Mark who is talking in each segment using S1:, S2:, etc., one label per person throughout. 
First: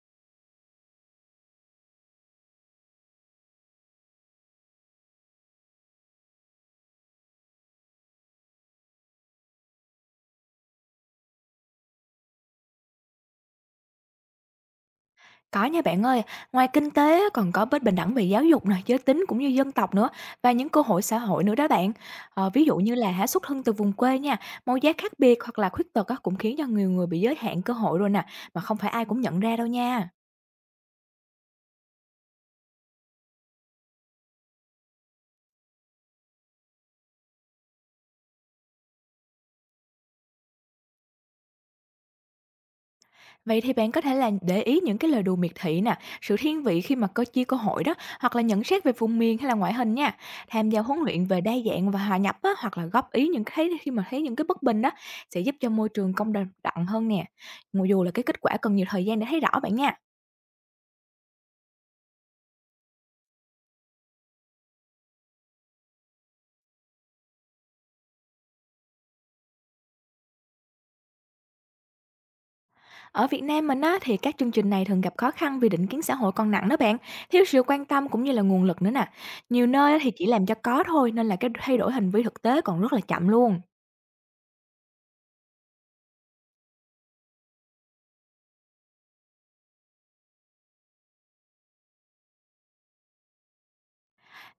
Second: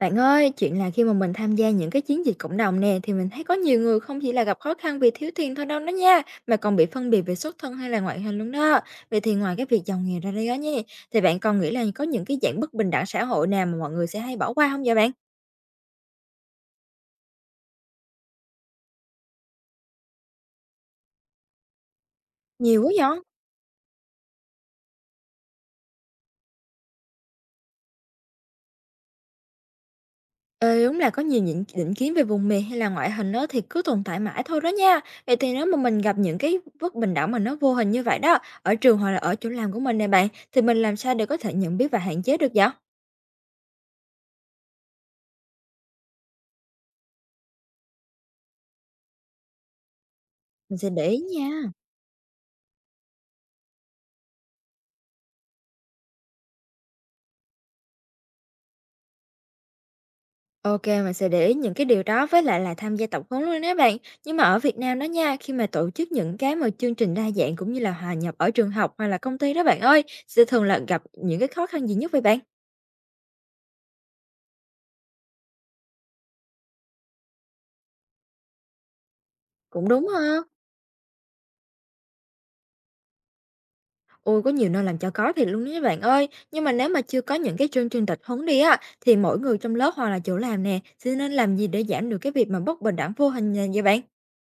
S1: Bạn ơi, chuyện là khi mà mình tham gia những cái chiến dịch cộng đồng nè thì mình thấy có nhiều người không chỉ là gặp khó khăn vì thiếu tiền thôi đâu đó nha, mà còn bị phân biệt về xuất thân hay là ngoại hình luôn đó. Vậy thì ngoài cái việc giàu nghèo ra đây đó nha, thì bạn còn nghĩ là có những cái dạng bất bình đẳng xã hội nào mà mọi người sẽ hay bỏ qua không vậy bạn?
S2: Có nha bạn ơi, ngoài kinh tế á, còn có bất bình đẳng về giáo dục nè, giới tính cũng như dân tộc nữa và những cơ hội xã hội nữa đó bạn. Ờ, ví dụ
S1: Nhiều quá
S2: như là
S1: vậy?
S2: xuất thân từ vùng quê nha, màu da khác biệt hoặc là khuyết tật á, cũng khiến cho nhiều người bị giới hạn cơ hội rồi nè, mà không phải ai cũng nhận ra đâu nha.
S1: Ờ, đúng là có nhiều những định kiến về vùng miền hay là ngoại hình đó thì cứ tồn tại mãi thôi đó nha. Vậy thì nếu mà mình gặp những cái bất bình đẳng mà nó vô hình như vậy đó, ở trường hoặc là ở chỗ làm của mình nè bạn, thì mình làm sao để có thể nhận biết và hạn chế được vậy?
S2: Vậy thì bạn có thể là để ý những cái lời đùa miệt thị nè, sự thiên vị khi mà có chia cơ hội đó, hoặc là nhận xét về vùng miền hay là ngoại hình nha. Tham
S1: Mình
S2: gia
S1: sẽ
S2: huấn
S1: để ý
S2: luyện về đa
S1: nha.
S2: dạng và hòa nhập á, hoặc là góp ý những cái thấy khi mà thấy những cái bất bình đó sẽ giúp cho môi trường công đồng đặng hơn nè. Mặc dù là cái kết quả cần nhiều thời gian để thấy rõ bạn nha.
S1: OK, mình sẽ để ý những cái điều đó với lại là tham gia tập huấn luôn đó bạn. Nhưng mà ở Việt Nam đó nha, khi mà tổ chức những cái mà chương trình đa dạng cũng như là hòa nhập ở trường học hoặc là công ty đó bạn ơi, sẽ thường là gặp những cái khó khăn gì nhất vậy bạn?
S2: Ở Việt Nam mình á thì các chương trình này thường gặp khó khăn vì định kiến xã hội còn nặng đó bạn, thiếu sự quan tâm cũng như là nguồn lực nữa nè. Nhiều
S1: Cũng
S2: nơi á
S1: đúng
S2: thì chỉ
S1: ha.
S2: làm cho có thôi nên là cái thay đổi hành vi thực tế còn rất là chậm luôn.
S1: Ôi, có nhiều nơi làm cho có thiệt luôn đó bạn ơi. Nhưng mà nếu mà chưa có những cái chương trình tập huấn đi á, thì mỗi người trong lớp hoặc là chỗ làm nè, sẽ nên làm gì để giảm được cái việc mà bất bình đẳng vô hình nè vậy bạn?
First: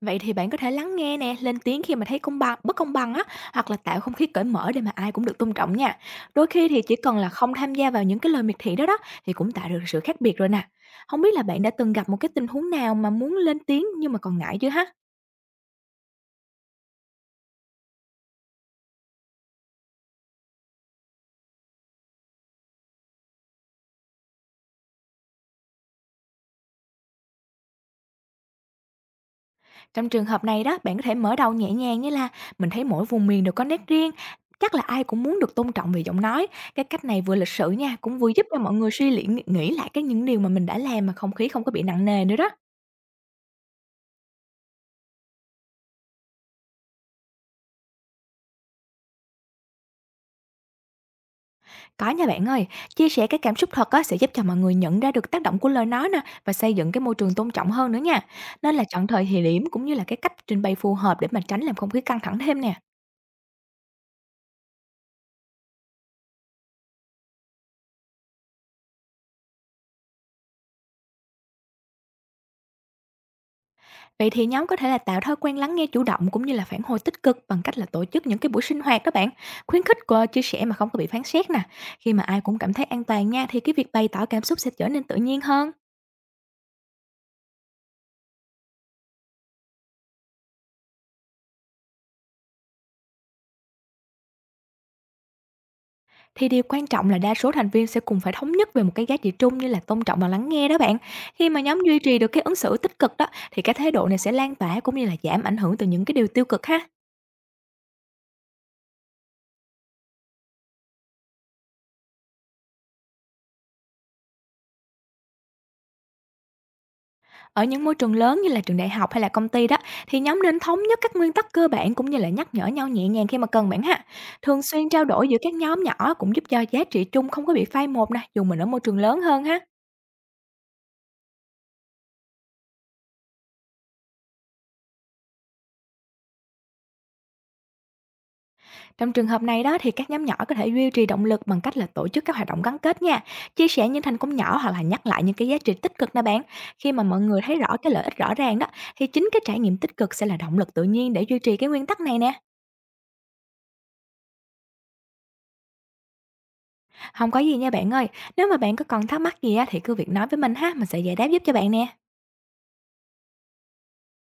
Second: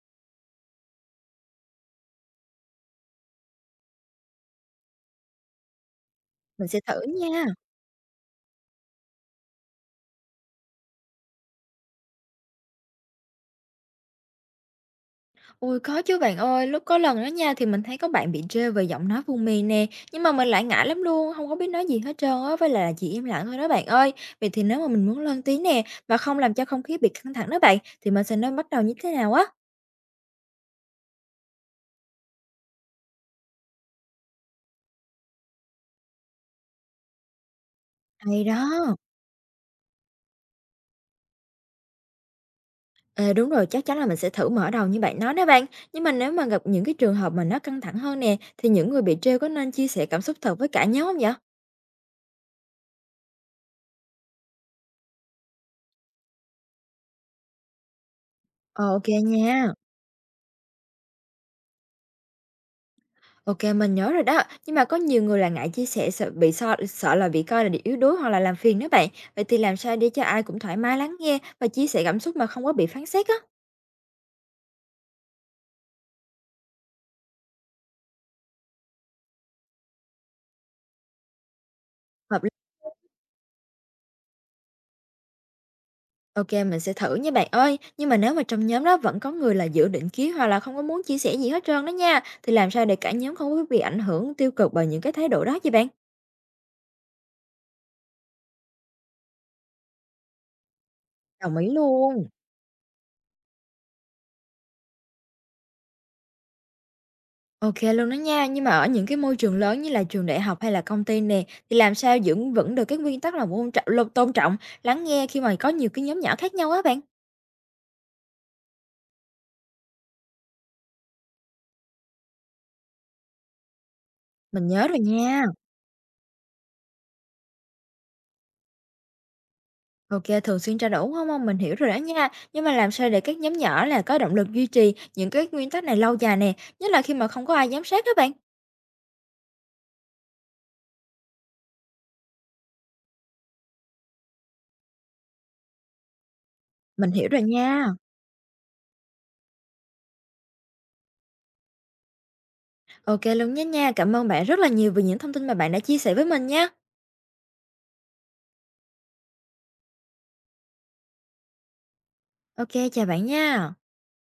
S2: Vậy thì bạn có thể lắng nghe nè, lên tiếng khi mà thấy công bằng, bất công bằng á, hoặc là tạo không khí cởi mở để mà ai cũng được tôn trọng nha. Đôi khi
S1: Mình sẽ
S2: thì chỉ
S1: thử
S2: cần là
S1: nha.
S2: không tham gia vào những cái lời miệt thị đó đó thì cũng tạo được sự khác biệt rồi nè. Không biết là bạn đã từng gặp một cái tình huống nào mà muốn lên tiếng nhưng mà còn ngại chưa ha?
S1: Ôi, có chứ bạn ơi, lúc có lần đó nha thì mình thấy có bạn bị trêu về giọng nói vùng miền nè, nhưng mà mình lại ngại lắm luôn, không có biết nói gì hết trơn á, với lại là chỉ im lặng thôi đó bạn ơi. Vậy thì nếu mà mình muốn lên tiếng nè, mà không làm cho không khí bị căng thẳng đó bạn, thì mình sẽ nên bắt đầu như thế nào á?
S2: Trong trường hợp này đó, bạn có thể mở đầu nhẹ nhàng như là mình thấy mỗi vùng miền đều có nét riêng, chắc là ai cũng muốn được tôn trọng về giọng nói. Cái cách này vừa lịch sự nha, cũng vừa
S1: Hay
S2: giúp cho mọi người
S1: đó!
S2: suy nghĩ nghĩ lại cái những điều mà mình đã làm mà không khí không có bị nặng nề nữa đó.
S1: Ờ, đúng rồi, chắc chắn là mình sẽ thử mở đầu như bạn nói đó bạn. Nhưng mà nếu mà gặp những cái trường hợp mà nó căng thẳng hơn nè, thì những người bị trêu có nên chia sẻ cảm xúc thật với cả nhóm không vậy?
S2: Có nha bạn ơi, chia sẻ cái cảm xúc thật á sẽ giúp cho mọi người nhận ra được tác động của lời nói nè và xây dựng cái môi trường tôn trọng hơn nữa nha. Nên là
S1: Ờ, ô
S2: chọn thời điểm
S1: nha.
S2: cũng như là cái cách trình bày phù hợp để mà tránh làm không khí căng thẳng thêm nè.
S1: OK, mình nhớ rồi đó. Nhưng mà có nhiều người là ngại chia sẻ sợ bị so sợ là bị coi là yếu đuối hoặc là làm phiền đó bạn. Vậy thì làm sao để cho ai cũng thoải mái lắng nghe và chia sẻ cảm xúc mà không có bị phán xét á?
S2: Vậy thì nhóm có thể là tạo thói quen lắng nghe chủ động cũng như là phản hồi tích cực bằng cách là tổ chức những cái buổi sinh hoạt đó bạn, khuyến khích qua chia sẻ mà không có bị phán xét nè. Khi mà ai
S1: Hợp lý.
S2: cũng cảm thấy an toàn nha thì cái việc bày tỏ cảm xúc sẽ trở nên tự nhiên hơn.
S1: OK, mình sẽ thử nha bạn ơi. Nhưng mà nếu mà trong nhóm đó vẫn có người là giữ định kiến hoặc là không có muốn chia sẻ gì hết trơn đó nha, thì làm sao để cả nhóm không có bị ảnh hưởng tiêu cực bởi những cái thái độ đó vậy bạn?
S2: Thì điều quan trọng là đa số thành viên sẽ cùng phải thống nhất về một cái giá trị chung như là tôn trọng và lắng nghe đó bạn. Khi
S1: Đồng
S2: mà
S1: ý
S2: nhóm duy trì được
S1: luôn.
S2: cái ứng xử tích cực đó thì cái thái độ này sẽ lan tỏa cũng như là giảm ảnh hưởng từ những cái điều tiêu cực ha.
S1: OK luôn đó nha, nhưng mà ở những cái môi trường lớn như là trường đại học hay là công ty nè, thì làm sao giữ vững được cái nguyên tắc là tôn trọng luôn tôn trọng, lắng nghe khi mà có nhiều cái nhóm nhỏ khác nhau á bạn?
S2: Ở những môi trường lớn như là trường đại học hay là công ty đó thì nhóm nên thống nhất các nguyên tắc cơ bản cũng như là nhắc nhở nhau nhẹ nhàng khi mà cần bạn ha. Thường
S1: Mình nhớ
S2: xuyên
S1: rồi
S2: trao đổi giữa
S1: nha.
S2: các nhóm nhỏ cũng giúp cho giá trị chung không có bị phai một nè, dù mình ở môi trường lớn hơn ha.
S1: OK, thường xuyên trao đổi không hông? Mình hiểu rồi đó nha. Nhưng mà làm sao để các nhóm nhỏ là có động lực duy trì những cái nguyên tắc này lâu dài nè, nhất là khi mà không có ai giám sát á bạn?
S2: Trong trường hợp này đó thì các nhóm nhỏ có thể duy trì động lực bằng cách là tổ chức các hoạt động gắn kết nha, chia sẻ những thành công nhỏ hoặc là nhắc lại những cái giá trị tích cực nè bạn. Khi mà
S1: Mình
S2: mọi
S1: hiểu
S2: người
S1: rồi
S2: thấy rõ
S1: nha.
S2: cái lợi ích rõ ràng đó thì chính cái trải nghiệm tích cực sẽ là động lực tự nhiên để duy trì cái nguyên tắc này nè.
S1: OK luôn nhé nha. Cảm ơn bạn rất là nhiều vì những thông tin mà bạn đã chia sẻ với mình nha.
S2: Không có gì nha bạn ơi, nếu mà bạn có còn thắc mắc gì á thì cứ việc nói với mình ha, mình sẽ giải đáp giúp cho bạn nè.
S1: OK, chào bạn nha.